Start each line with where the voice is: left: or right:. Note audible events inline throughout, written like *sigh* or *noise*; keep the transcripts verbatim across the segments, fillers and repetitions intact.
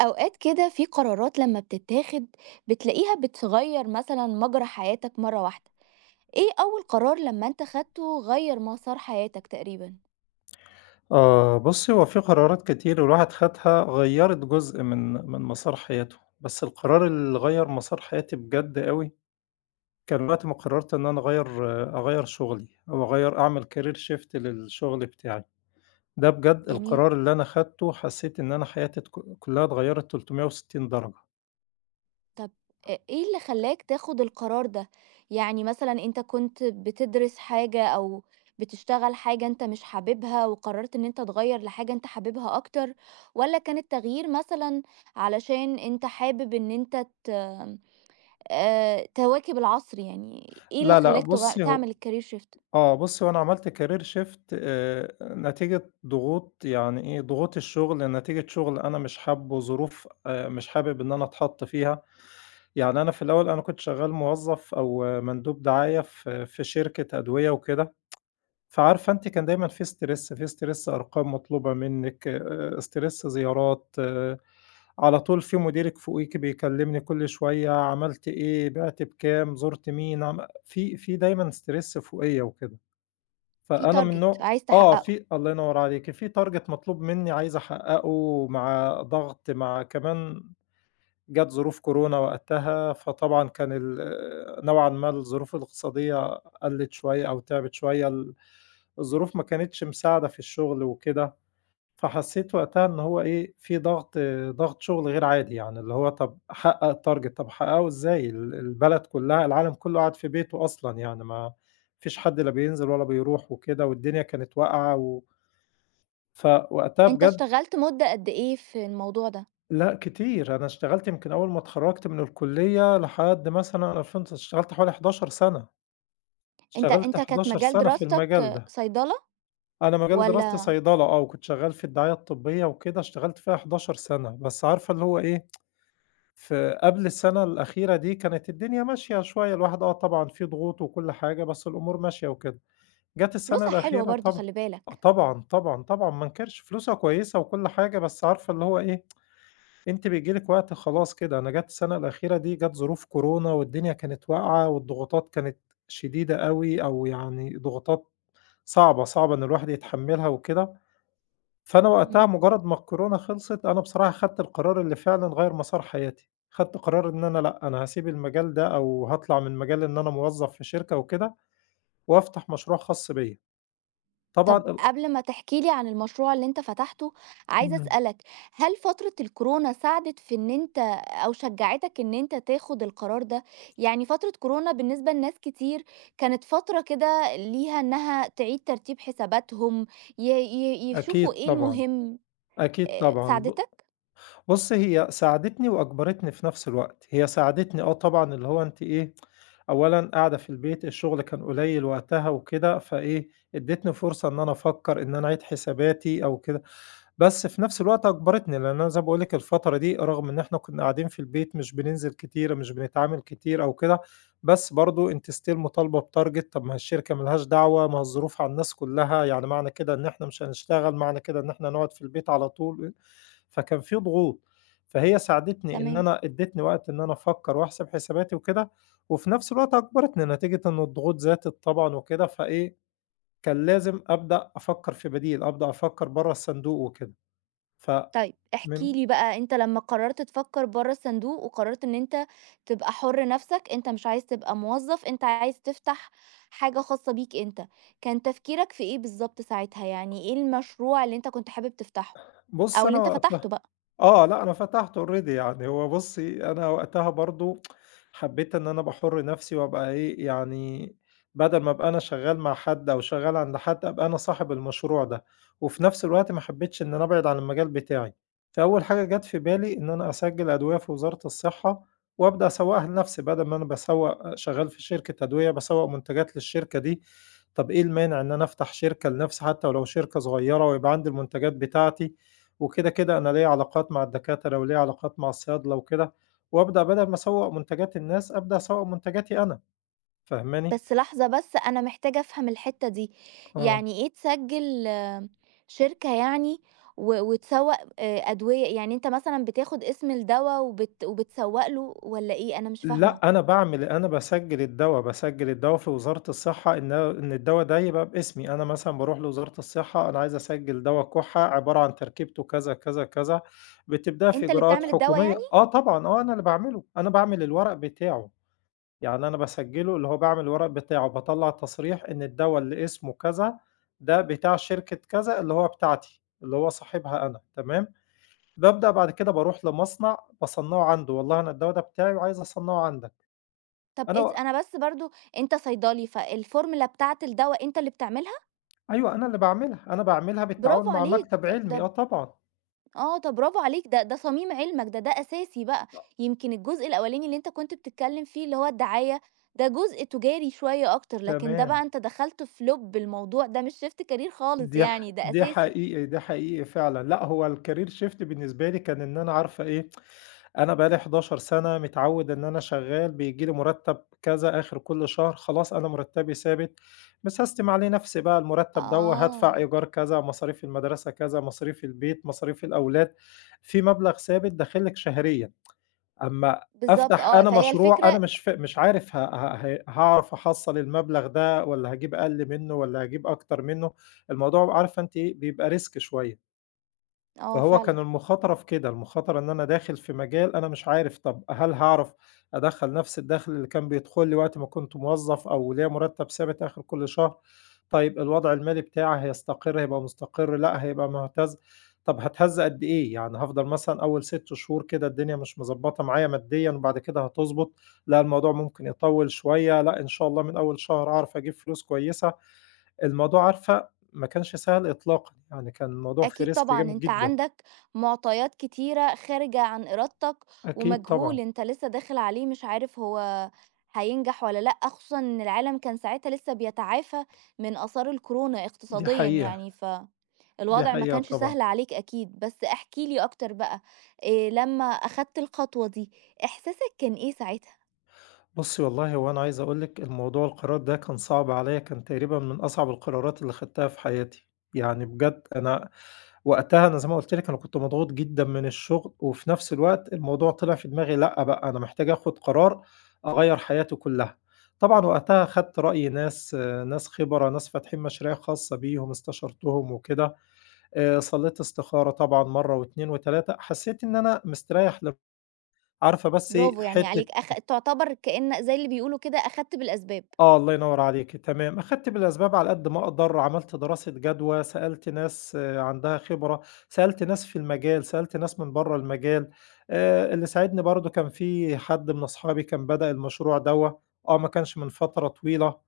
right: أوقات كده في قرارات لما بتتاخد بتلاقيها بتغير مثلًا مجرى حياتك مرّة واحدة، إيه أول قرار لما أنت خدته غيّر مسار حياتك تقريبًا؟
left: آه، بُصّي، هو في قرارات كتير الواحد خدها غيّرت جزء من من مسار حياته، بس القرار اللي غيّر مسار حياتي بجد أوي، كان وقت ما قررت إن أنا أغيّر آه، أغيّر شغلي أو أغيّر أعمل career shift للشغل بتاعي، ده بجد
right: جميل.
left: القرار اللي أنا خدته حسّيت إن أنا حياتي اتك كلّها اتغيّرت ثلاثمائة وستين درجة.
right: طب أ إيه اللي خلّاك تاخد القرار ده؟ يعني مثلًا أنت كنت بتدرس حاجة أو بتشتغل حاجة أنت مش حاببها وقررت إن أنت تغيّر لحاجة أنت حاببها أكتر، والّا كان التغيير مثلًا علشان أنت حابب إن أنت ت آآ تواكب العصر يعني، إيه اللي
left: لا، لأ،
right: خلّاك تغ
left: بُصّي هو
right: تعمل الcareer shift؟
left: آه، بُصّي هو أنا عملت career shift، آآ، نتيجة ضغوط يعني إيه، ضغوط الشغل، نتيجة شغل أنا مش حابّه، ظروف، آآ، مش حابب إن أنا أتحَط فيها. يعني أنا في الأول أنا كنت شغّال موظّف أو مندوب دعاية في في شركة أدوية وكده، فعارفة أنتِ كان دايمًا في stress في stress أرقام مطلوبة منِّك، آآ stress زيارات، آه، على طول في مديرِك فوقيكِ بيكلّمني كل شوية عملت إيه، بِعت بكام، زُرت مين، عم في في دايمًا stress فوقيّا وكده،
right: في
left: فأنا من
right: target
left: نوع.
right: عايز
left: آه،
right: تحققه،
left: في الله ينوّر عليكِ، في target مطلوب منّي عايز أحقّقه مع ضغط مع كمان جات ظروف كورونا وقتها، فطبعًا كان ال نوعًا ما الظروف الاقتصادية قَلِّت شوية أو تعبِت شوية، ال الظروف ما كانتش مساعدة في الشغل وكده، فحسّيت وقتها إن هو إيه، في ضغط، ضغط شغل غير عادي يعني، اللي هو طَب حقّق target طَب أحقّقه إزاي؟ ال البلد كلّها العالم كلّه قاعد في بيته أصلًا يعني، ما فيش حد لا بينزل ولا بيروح وكده والدنيا كانت واقعة و فوقتها
right: أنت
left: بجد.
right: اشتغلت مدة قد إيه في الموضوع ده؟
left: لأ كتير، أنا اشتغلت يمكن أول ما اتخرّجت من الكلية لحد مثلًا سنة ألفين اشتغلت حوالي حداشر سَنة،
right: أنت
left: اشتغلت
right: أنت كانت
left: حداشر
right: مجال
left: سَنة في
right: دراستك
left: المجال
right: آه،
left: ده.
right: صيدلة
left: أنا مجال دراستي
right: والّا
left: صيدلة، آه، وكنت شغّال في الدعاية الطبية وكده، اشتغلت فيها حداشر سَنة، بس عارفة اللي هو إيه، في قبل السَنة الأخيرة دي كانت الدنيا ماشية شوية، الواحد آه طبعًا في ضغوط وكل حاجة، بس الأمور ماشية وكده، جات السَنة
right: فلوسها حلوة
left: الأخيرة
right: برضه
left: طبعًا.
right: خلّي
left: آه
right: بالك،
left: طبعًا، طبعًا، طبعًا، ما انكرش، فلوسها كويسة وكل حاجة، بس عارفة اللي هو إيه، أنتِ بييجي لِك وقت خلاص كده، أنا جات السنة الأخيرة دي جات ظروف كورونا والدنيا كانت واقعة والضغوطات كانت شديدة أوي، أو يعني ضغوطات صعبة، صعبة إن الواحد يتحمّلها وكده، فأنا
right: إمم.
left: وقتها مجرّد ما الكورونا خلصت، أنا بصراحة خدت القرار اللي فعلًا غيّر مسار حياتي، خدت قرار إن أنا لأ، أنا هاسيب المجال ده أو هاطلع من مجال إن أنا موظّف في شركة وكده، وأفتح مشروع خاص بيّا، طبعًا
right: طب
left: ال
right: قبل ما تحكي لي عن المشروع اللي أنت فتحته، عايزة
left: إمم.
right: أسألك، هل فترة الكورونا ساعدت في إن أنت أو شجّعتك إن أنت تاخد القرار ده؟ يعني فترة كورونا بالنسبة لناس كتير كانت فترة كده ليها إنها تعيد ترتيب حساباتهم، ي ي يشوفوا
left: أكيد
right: إيه
left: طبعًا،
right: المهم،
left: أكيد
right: آآ
left: طبعًا، ب
right: ساعدتك؟
left: بُص، هي ساعدتني وأجبرتني في نفس الوقت، هي ساعدتني آه طبعًا، اللي هو أنتِ إيه، أولًا قاعدة في البيت، الشغل كان قليل وقتها وكده، فإيه، ادّتني فرصة إن أنا أفكّر، إن أنا أعيد حساباتي أو كده. بس في نفس الوقت أجبرتني، لأن أنا زي ما باقول لِك الفترة دي رغم إن إحنا كنا قاعدين في البيت مش بننزل كتير، مش بنتعامل كتير أو كده، بس برضه أنتِ still مطالبة بtarget. طب ما هي الشركة ما لهاش دعوة، ما هو الظروف على الناس كلها، يعني معنى كده إن إحنا مش هنشتغل، معنى كده إن إحنا هنقعد في البيت على طول، فكان في ضغوط. فهي ساعدتني إن
right: تمام.
left: أنا ادّتني وقت إن أنا أفكّر وأحسب حساباتي وكده، وفي نفس الوقت أجبرتني نتيجة إن الضغوط زادت طبعًا وكده، فإيه، كان لازم أبدأ أفكّر في بديل، أبدأ أفكّر برّه الصندوق وكده. فمن
right: طيب احكِ لي بقى أنت لمّا قررت تفكّر برّه الصندوق، وقررت إن أنت تبقى حُر نَفْسك، أنت مش عايز تبقى موظّف، أنت عايز تفتح حاجة خاصة بيك أنت، كان تفكيرك في إيه بالضبط ساعتها؟ يعني إيه المشروع اللي أنت كنت حابب تفتحه،
left: بُص
right: أو اللي
left: أنا
right: أنت فتحته
left: وقتها.
right: بقى؟
left: آه، لأ أنا فتحته already يعني هو بُصّي، أنا وقتها برضه حبّيت إن أنا أبقى حُر نَفْسي وأبقى إيه، يعني بدل ما أبقى أنا شغّال مع حد أو شغّال عند حد، أبقى أنا صاحب المشروع ده، وفي نَفْس الوقت ما حبّيتش إن أنا أبعد عن المجال بتاعي، فأول حاجة جات في بالي إن أنا أسجّل أدوية في وزارة الصحّة وأبدأ أسوّقها لنَفْسي، بدل ما أنا باسوّق شغّال في شركة أدوية باسوّق منتجات للشركة دي، طَب إيه المانع إن أنا أفتح شركة لنَفْسي حتى ولو شركة صغيّرة ويبقى عندي المنتجات بتاعتي وكده، كده أنا ليّا علاقات مع الدكاترة وليّا علاقات مع الصيادلة وكده، وأبدأ بدل ما أسوّق منتجات الناس، أبدأ أسوّق منتجاتي أنا، فاهماني؟
right: بس لحظة بس أنا محتاجة أفهم الحتّة دي،
left: آه.
right: يعني إيه تسجّل آه، شركة يعني و وتسوّق آآ أدوية، يعني أنت مثلًا بتاخد اسم الدوا وبت وبتسوّق له والّا إيه؟ أنا مش فاهمة،
left: لأ، أنا باعمل أنا باسجّل الدوا، باسجّل الدوا في وزارة الصحة إن إن الدوا ده يبقى باسمي، أنا مثلًا باروح لوزارة الصحة، أنا عايز أسجّل دوا كحة عبارة عن تركيبته كذا، كذا، كذا، بتبدأي في
right: أنت اللي
left: إجراءات
right: بتعمل الدوا
left: حكومية
right: يعني؟
left: آه طبعًا، آه أنا اللي باعمله، أنا باعمل الورق بتاعه. يعني أنا باسجّله اللي هو باعمل الورق بتاعه، باطلّع تصريح إن الدوا اللي اسمه كذا، ده بتاع شركة كذا اللي هو بتاعتي، اللي هو صاحبها أنا، تمام، بابدأ بعد كده باروح لمصنع باصنّعه عنده، والله أنا الدوا ده بتاعي وعايز أصنّعه عندك،
right: طب
left: أنا
right: ات
left: و
right: أنا بس برضه أنت صيدلي، فالفورمولا بتاعة الدوا أنت اللي بتعملها؟
left: أيوه أنا اللي باعملها، أنا باعملها بالتعاون
right: برافو
left: مع
right: عليك،
left: مكتب
right: طب
left: علمي،
right: ده
left: آه طبعًا،
right: آه، طب برافو عليك، ده ده صميم علمك، ده ده أساسي بقى.
left: أ
right: يمكن الجزء الأولاني اللي أنت كنت بتتكلم فيه اللي هو الدعاية، ده جزء تجاري شوية أكتر، لكن ده
left: تمام.
right: بقى أنت دخلت في لُب الموضوع، ده مش shift career خالص
left: دي ح
right: يعني، ده
left: دي
right: أساسي.
left: حقيقي، ده حقيقي فعلًا. لأ، هو الcareer shift بالنسبة لي كان إن أنا عارفة إيه، أنا بقى لي حداشر سَنة متعوِّد إن أنا شغّال، بييجي لي مُرتَّب كذا آخر كل شهر، خلاص أنا مُرتَّبي ثابت، مسستم عليه نَفْسي بقى المُرتَّب دوّة، هادفع
right: آه،
left: إيجار كذا، مصاريف المدرسة كذا، مصاريف البيت، مصاريف الأولاد، في مبلغ ثابت داخل لِك شهريًا. أمّا
right: بالضبط
left: أفتح
right: آه،
left: أنا
right: فهي
left: مشروع أنا
right: الفكرة
left: مش ف مش عارف ه ه ه هاعرف أحصّل المبلغ ده والّا هاجيب أقل منّه والّا هاجيب أكتر منّه، الموضوع عارفة أنتِ إيه، بيبقى risk شوية.
right: آه،
left: فهو
right: فعلًا.
left: كان المخاطرة في كده، المخاطرة إن أنا داخل في مجال أنا مش عارف طب هل هاعرف أدخّل نفس الدخل اللي كان بيدخل لي وقت ما كنت موظف أو ليّا مرتب ثابت آخر كل شهر، طيب الوضع المالي بتاعي هيستقر، هيبقى مستقر، لأ هيبقى مهتز، طب هاتهز قد إيه؟ يعني هافضل مثلًا أول ست شهور كده الدنيا مش مضبّطة معايا ماديًا وبعد كده هتضبط، لأ الموضوع ممكن يطوّل شوية، لأ إن شاء الله من أول شهر أعرف أجيب فلوس كويسة، الموضوع عارفة ما كانش سهل إطلاقًا، يعني كان الموضوع فيه
right: أكيد
left: risk
right: طبعًا،
left: جامد
right: أنت
left: جدًا.
right: عندك معطيات كتيرة خارجة عن إرادتك،
left: أكيد طبعًا،
right: ومجهول أنت لسه داخل عليه مش عارف هو هينجح والّا لأ، خصوصًا إن العالم كان ساعتها لسه بيتعافى من آثار الكورونا
left: دي
right: اقتصاديًا
left: حقيقة،
right: يعني،
left: دي
right: فالوضع ما
left: حقيقة
right: كانش
left: طبعًا.
right: سهل عليك أكيد. بس احكِ لي أكتر بقى، آآ لمّا أخدت الخطوة دي، إحساسك كان إيه ساعتها؟
left: بُصّي والله هو أنا عايز أقول لِك الموضوع القرار ده كان صعب عليَّ، كان تقريبًا من أصعب القرارات اللي خدتها في حياتي، يعني بجد أنا وقتها أنا زي ما قُلت لِك أنا كنت مضغوط جدًا من الشغل، وفي نفس الوقت الموضوع طلع في دماغي لأ بقى أنا محتاج آخد قرار أغيّر حياتي كلّها. طبعًا وقتها خدت رأي ناس، آه، ناس خبرا، ناس فاتحين مشاريع خاصة بيهم، استشرتهم وكده، آآ صلّيت استخارة طبعًا مرّة واتنين وتلاتة حسّيت إن أنا مستريّح. ل عارفة بس إيه،
right: برافو يعني
left: حتّة
right: عليك، أخ تعتبر كأن زي اللي بيقولوا كده أخدت بالأسباب.
left: آه، الله ينوّر عليكِ، تمام. أخدت بالأسباب على قد ما أقدر، عملت دراسة جدوى، سألت ناس، آه، عندها خبرة، سألت ناس في المجال، سألت ناس من برّه المجال. آآ، اللي ساعدني برضه كان في حد من أصحابي كان بدأ المشروع دوّة، آه، ما كانش من فترة طويلة.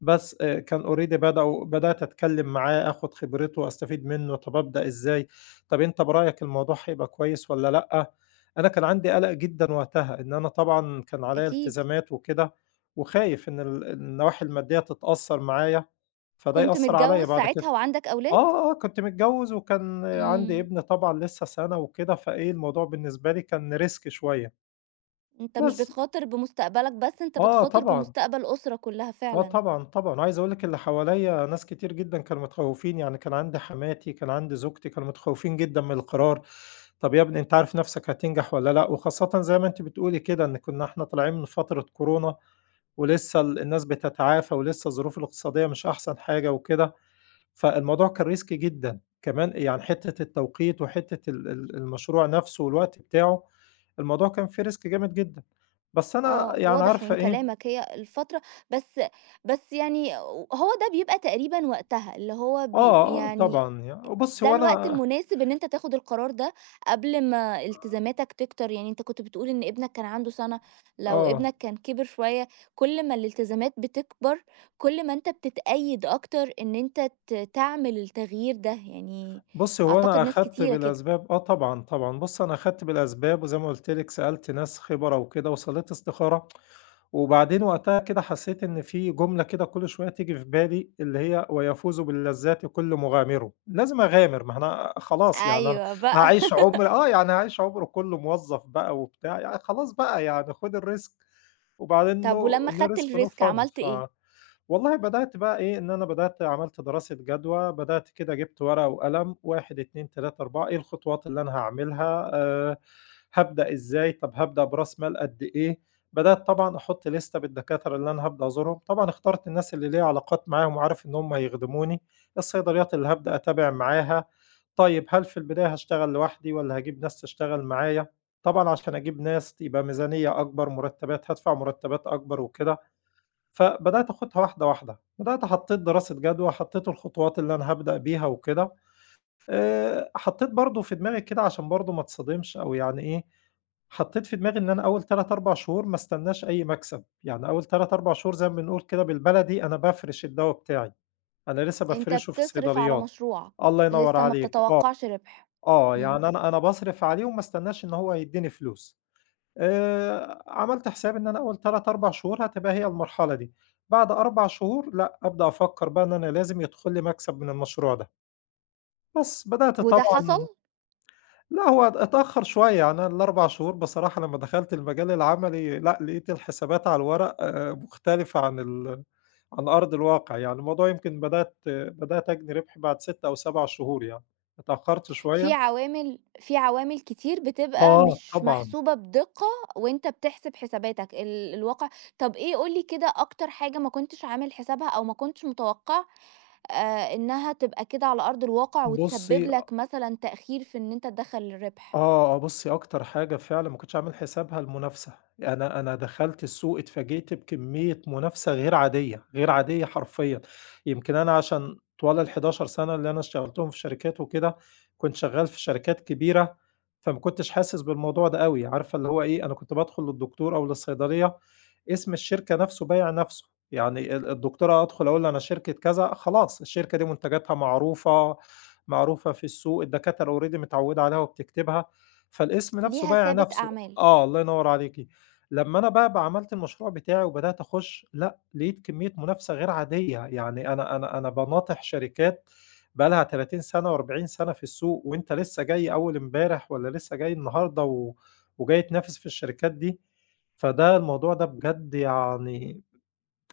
left: بس آآ كان already بدأوا بدأت أتكلّم معاه، آخُد خبرته، أستفيد منه، طَب أبدأ إزاي، طَب أنت برأيك الموضوع هيبقى كويس والّا لأ؟ أنا كان عندي قَلَق جدًا وقتها، إن أنا طبعًا كان عليّا
right: أكيد.
left: التزامات وكده، وخايف إن ال النواحي المادية تتأثّر معايا، فده
right: كنت
left: يأثّر عليّا
right: متجوّز
left: بعد
right: ساعتها
left: كده.
right: وعندك أولاد؟
left: آه، آه، آه، كنت متجوّز وكان عندي
right: إمم.
left: ابن طبعًا لسه سَنة وكده، فإيه الموضوع بالنسبة لي كان risk شوية،
right: أنت مش
left: بس.
right: بتخاطر بمستقبلك بس، أنت
left: آه
right: بتخاطر
left: طبعًا.
right: بمستقبل أسرة كلّها
left: آه
right: فعلًا،
left: طبعًا، طبعًا، عايز أقول لِك اللي حواليّا ناس كتير جدًا كانوا متخوّفين، يعني كان عندي حماتي، كان عندي زوجتي، كانوا متخوّفين جدًا من القرار، طَب يا ابني أنت عارف نَفْسك هتنجح والّا لأ؟ وخاصةً زي ما أنتِ بتقولي كده إن كُنّا إحنا طالعين من فترة كورونا ولسه ال الناس بتتعافى ولسه الظروف الاقتصادية مش أحسن حاجة وكده، فالموضوع كان risky جدًا، كمان يعني حتّة التوقيت وحتّة ال ال المشروع نَفْسه والوقت بتاعه، الموضوع كان فيه risk جامد جدًا، بس أنا
right: آه،
left: يعني
right: واضح
left: عارفة
right: من
left: إيه.
right: كلامك هي الفترة بس بس يعني هو ده بيبقى تقريبًا وقتها، اللي هو ب
left: آه، آه،
right: يعني
left: طبعًا يع بُص
right: ده
left: هو
right: الوقت
left: أنا
right: المناسب إن أنت تاخد القرار ده قبل ما التزاماتك تكتر، يعني أنت كنت بتقول إن ابنك كان عنده سَنة، لو
left: آه،
right: ابنك كان كِبِر شوية كل ما الالتزامات بتكبر، كل ما أنت بتتقيد أكتر إن أنت ت تعمل التغيير ده، يعني
left: بُص هو
right: أعتقد
left: أنا
right: ناس
left: أخدت
right: كتيرة كده.
left: بالأسباب آه طبعًا، طبعًا، بُص أنا أخدت بالأسباب وزي ما قُلت لِك سألت ناس خبرا وكده وصلّيت استخارة، وبعدين وقتها كده حسّيت إن في جملة كده كل شوية تيجي في بالي اللي هي "ويفوز باللذات كل مغامر." لازم أغامر ما أنا خلاص يعني أنا
right: أيوه بقى.
left: هاعيش عمر
right: *laughs*
left: آه، يعني هاعيش عمري كله موظف بقى وبتاع، يعني خلاص بقى يعني خُد الrisk وبعدين
right: طب ولمّا
left: no no
right: خدت
left: risk no
right: الrisk
left: fun.
right: عملت
left: ف
right: إيه؟
left: والله بدأت بقى إيه، إن أنا بدأت عملت دراسة جدوى، بدأت كده جِبت ورقة وقلم واحد، اتنين، تلاتة، أربعة إيه الخطوات اللي أنا هاعملها، آآ هابدأ إزاي، طب هابدأ برأس مال قد إيه، بدأت طبعًا أحُط لِستة بالدكاترة اللي أنا هابدأ أزورهم، طبعًا اخترت الناس اللي ليّا علاقات معاهم وعارف إن هم هيخدموني، الصيدليات اللي هابدأ أتابع معاها، طيب هل في البداية هاشتغل لوحدي والّا هاجيب ناس تشتغل معايا، طبعًا عشان أجيب ناس يبقى ميزانية أكبر، مُرتبات هادفع مُرتبات أكبر وكده، فبدأت آخُدها واحدة، واحدة، بدأت حطّيت دراسة جدوى، حطّيت الخطوات اللي أنا هابدأ بيها وكده، آآ حطّيت برضه في دماغي كده عشان برضه ما اتصدمش أو يعني إيه، حطّيت في دماغي إن أنا أول تلات، أربع شهور ما استناش أي مكسب، يعني أول تلات، أربع شهور زي ما بنقول كده بالبلدي أنا بافرِش الدوا بتاعي، أنا لسه
right: أنت
left: بافرِشه في
right: بتصرف على
left: الصيدليات.
right: مشروعك،
left: الله ينوّر
right: لسه ما
left: عليك، آه،
right: بتتوقعش ربح،
left: آه، يعني
right: إمم،
left: أنا أنا باصرف عليه وما استناش إن هو يدّيني فلوس. آآ عملت حسابي إن أنا أول تلات، أربع شهور هتبقى هي المرحلة دي، بعد أربع شهور لأ، أبدأ أفكّر بقى إن أنا لازم يدخل لي مكسب من المشروع ده، بس بدأت
right: وده حصل؟
left: طبعًا. لأ هو اتأخّر شوية، يعني أنا الأربع شهور بصراحة لمّا دخلت المجال العملي لأ، لقيت الحسابات على الورق، آه، مختلفة عن ال عن أرض الواقع، يعني الموضوع يمكن بدأت آه، بدأت أجني ربح بعد ست أو سبع شهور يعني، اتأخّرت
right: في
left: شوية.
right: عوامل في عوامل كتير بتبقى
left: آه
right: مش
left: طبعًا،
right: محسوبة بدقة وأنت بتحسب حساباتك ال الواقع طب إيه قُل لي كده أكتر حاجة ما كنتش عامل حسابها أو ما كنتش متوقع آآ إنها تبقى كده على أرض الواقع وتسبب
left: بُصّي
right: لك مثلًا تأخير في إن أنت تدخّل الربح؟
left: آه، آه، بُصّي أكتر حاجة فعلًا ما كنتش عامل حسابها المنافسة، أنا أنا دخلت السوق اتفاجئت بكمية منافسة غير عادية، غير عادية حرفيًا، يمكن أنا عشان طوال الحداشر سنة اللي أنا اشتغلتهم في شركات وكده، كنت شغال في شركات كبيرة، فما كنتش حاسس بالموضوع ده أوي، عارفة اللي هو إيه، أنا كنت بادخل للدكتور أو للصيدلية اسم الشركة نفسه بايع نفسه، يعني ال الدكتورة أدخل أقول أنا شركة كذا خلاص الشركة دي منتجاتها معروفة، معروفة في السوق، الدكاترة already متعودة عليها وبتكتبها. فالاسم نفسه
right: ليها
left: بايع
right: سابق
left: نفسه.
right: أعمال،
left: آه، الله ينوّر عليكِ. لمّا أنا بقى بقى عملت المشروع بتاعي وبدأت أخُش، لأ، لقيت كمية منافسة غير عادية، يعني أنا أنا أنا باناطح شركات بقى لها تلاتين سَنة و40 سَنة في السوق، وأنت لسه جاي أول امبارح والّا لسه جاي النهارده و وجاي تنافس في الشركات دي، فده الموضوع ده بجد يعني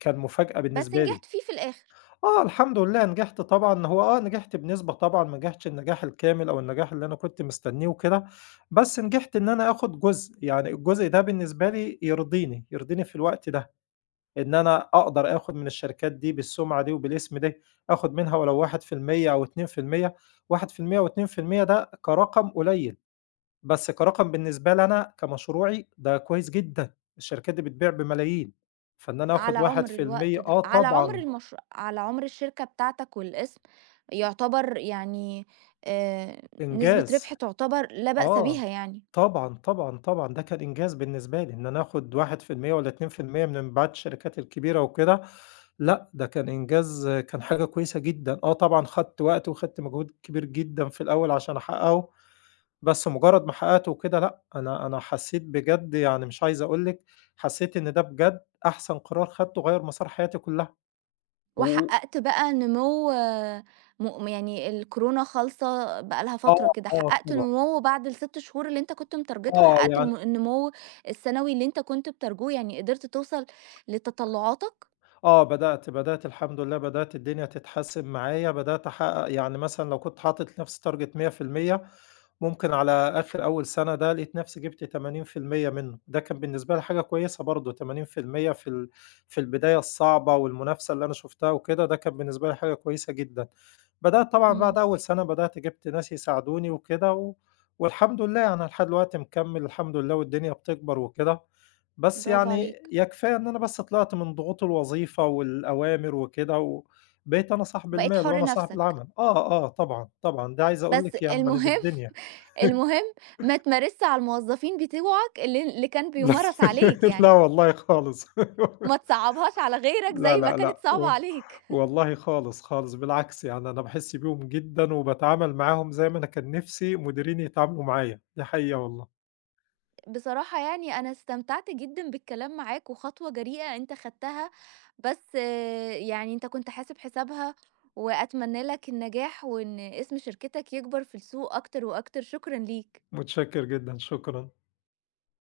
left: كان مفاجأة
right: بس
left: بالنسبة
right: نجحت
left: لي.
right: فيه في الآخر.
left: آه، الحمد لله نجحت طبعًا، هو آه نجحت بنسبة طبعًا، ما نجحتش النجاح الكامل أو النجاح اللي أنا كنت مستنيه وكده، بس نجحت إن أنا آخُد جزء، يعني الجزء ده بالنسبة لي يرضيني، يرضيني في الوقت ده، إن أنا أقدر آخُد من الشركات دي بالسُمعة دي وبالاسم ده، آخُد منها ولو واحد في المية أو اتنين في المية، واحد في المية و2% ده كرقم قليل، بس كرقم بالنسبة لي أنا كمشروعي ده كويس جدًا، الشركات دي بتبيع بملايين، فإن أنا
right: على
left: آخُد
right: عُمر
left: واحد في المية
right: الوقت ده،
left: آه
right: على عُمر
left: طبعًا،
right: المشروع على عُمر الشركة بتاعتك والاسم، يعتبر يعني آآ نسبة
left: إنجاز.
right: ربح تعتبر لا بأس
left: آه،
right: بيها يعني،
left: طبعًا، طبعًا، طبعًا، ده كان إنجاز بالنسبة لي، إن أنا آخد واحد في المية والّا اتنين في المية من مبيعات الشركات الكبيرة وكده، لأ، ده كان إنجاز كان حاجة كويسة جدًا، آه طبعًا خدت وقت وخدت مجهود كبير جدًا في الأول عشان أحققه، بس مجرد ما حققته وكده لأ، أنا أنا حسيت بجد يعني مش عايز أقول لِك، حسيت إن ده بجد أحسن قرار خدته غيّر مسار حياتي كلها، و
right: وحققت بقى نمو آه، م يعني الكورونا خالصة بقى لها فترة
left: آه،
right: كده،
left: آه
right: حققت
left: طبعًا،
right: نمو بعد الست شهور اللي أنت كنت متارجتها،
left: آه
right: حققت
left: يعني
right: الم النمو السنوي اللي أنت كنت بترجوه، يعني قدرت توصل لتطلعاتك.
left: آه، بدأت، بدأت الحمد لله بدأت الدنيا تتحسّن معايا، بدأت أحقق يعني مثلًا لو كنت حاطط لنفسي target مية في المية ممكن على آخر أول سَنة ده لقيت نفسي جِبت تمانين في المية منه، ده كان بالنسبة لي حاجة كويسة برضه تمانين في المية في المية في ال في البداية الصعبة والمنافسة اللي أنا شُفتها وكده، ده كان بالنسبة لي حاجة كويسة جدًا. بدأت طبعًا
right: إمم،
left: بعد أول سَنة بدأت جِبت ناس يساعدوني وكده و والحمد لله يعني أنا لحد دلوقتي مكمّل الحمد لله والدنيا بتكبر وكده، بس
right: برافو
left: يعني
right: عليك،
left: يكفاية إن أنا بس طلعت من ضغوط الوظيفة والأوامر وكده وبقيت أنا صاحب
right: بقيت
left: المال
right: حُر
left: وأنا صاحب
right: نفسك.
left: العمل. آه، آه، طبعًا، طبعًا، ده عايز أقول
right: بس
left: لِك يعني
right: المهم
left: بالدنيا.
right: *laughs* المهم ما تمارسش على الموظفين بتوعك اللي اللي كان
left: *laughs* لأ،
right: بيمارس عليك
left: لأ
right: يعني،
left: والله خالص. *laughs*
right: ما تصعّبهاش على غيرك
left: لا،
right: زي ما
left: لأ،
right: كانت
left: لأ،
right: صعبة
left: و
right: عليك.
left: والله خالص، خالص، بالعكس يعني أنا باحس بيهم جدًا وباتعامل معاهم زي ما أنا كان نِفْسي مديرين يتعاملوا معايا، دي حقيقة والله.
right: بصراحة يعني أنا استمتعت جدًا بالكلام معاك، وخطوة جريئة أنت خدتها، بس آه، يعني أنت كنت حاسب حسابها، وأتمنى لك النجاح وإن اسم شركتك يكبر في السوق أكتر وأكتر. شكرًا ليك.
left: متشكّر جدًا، شكرًا.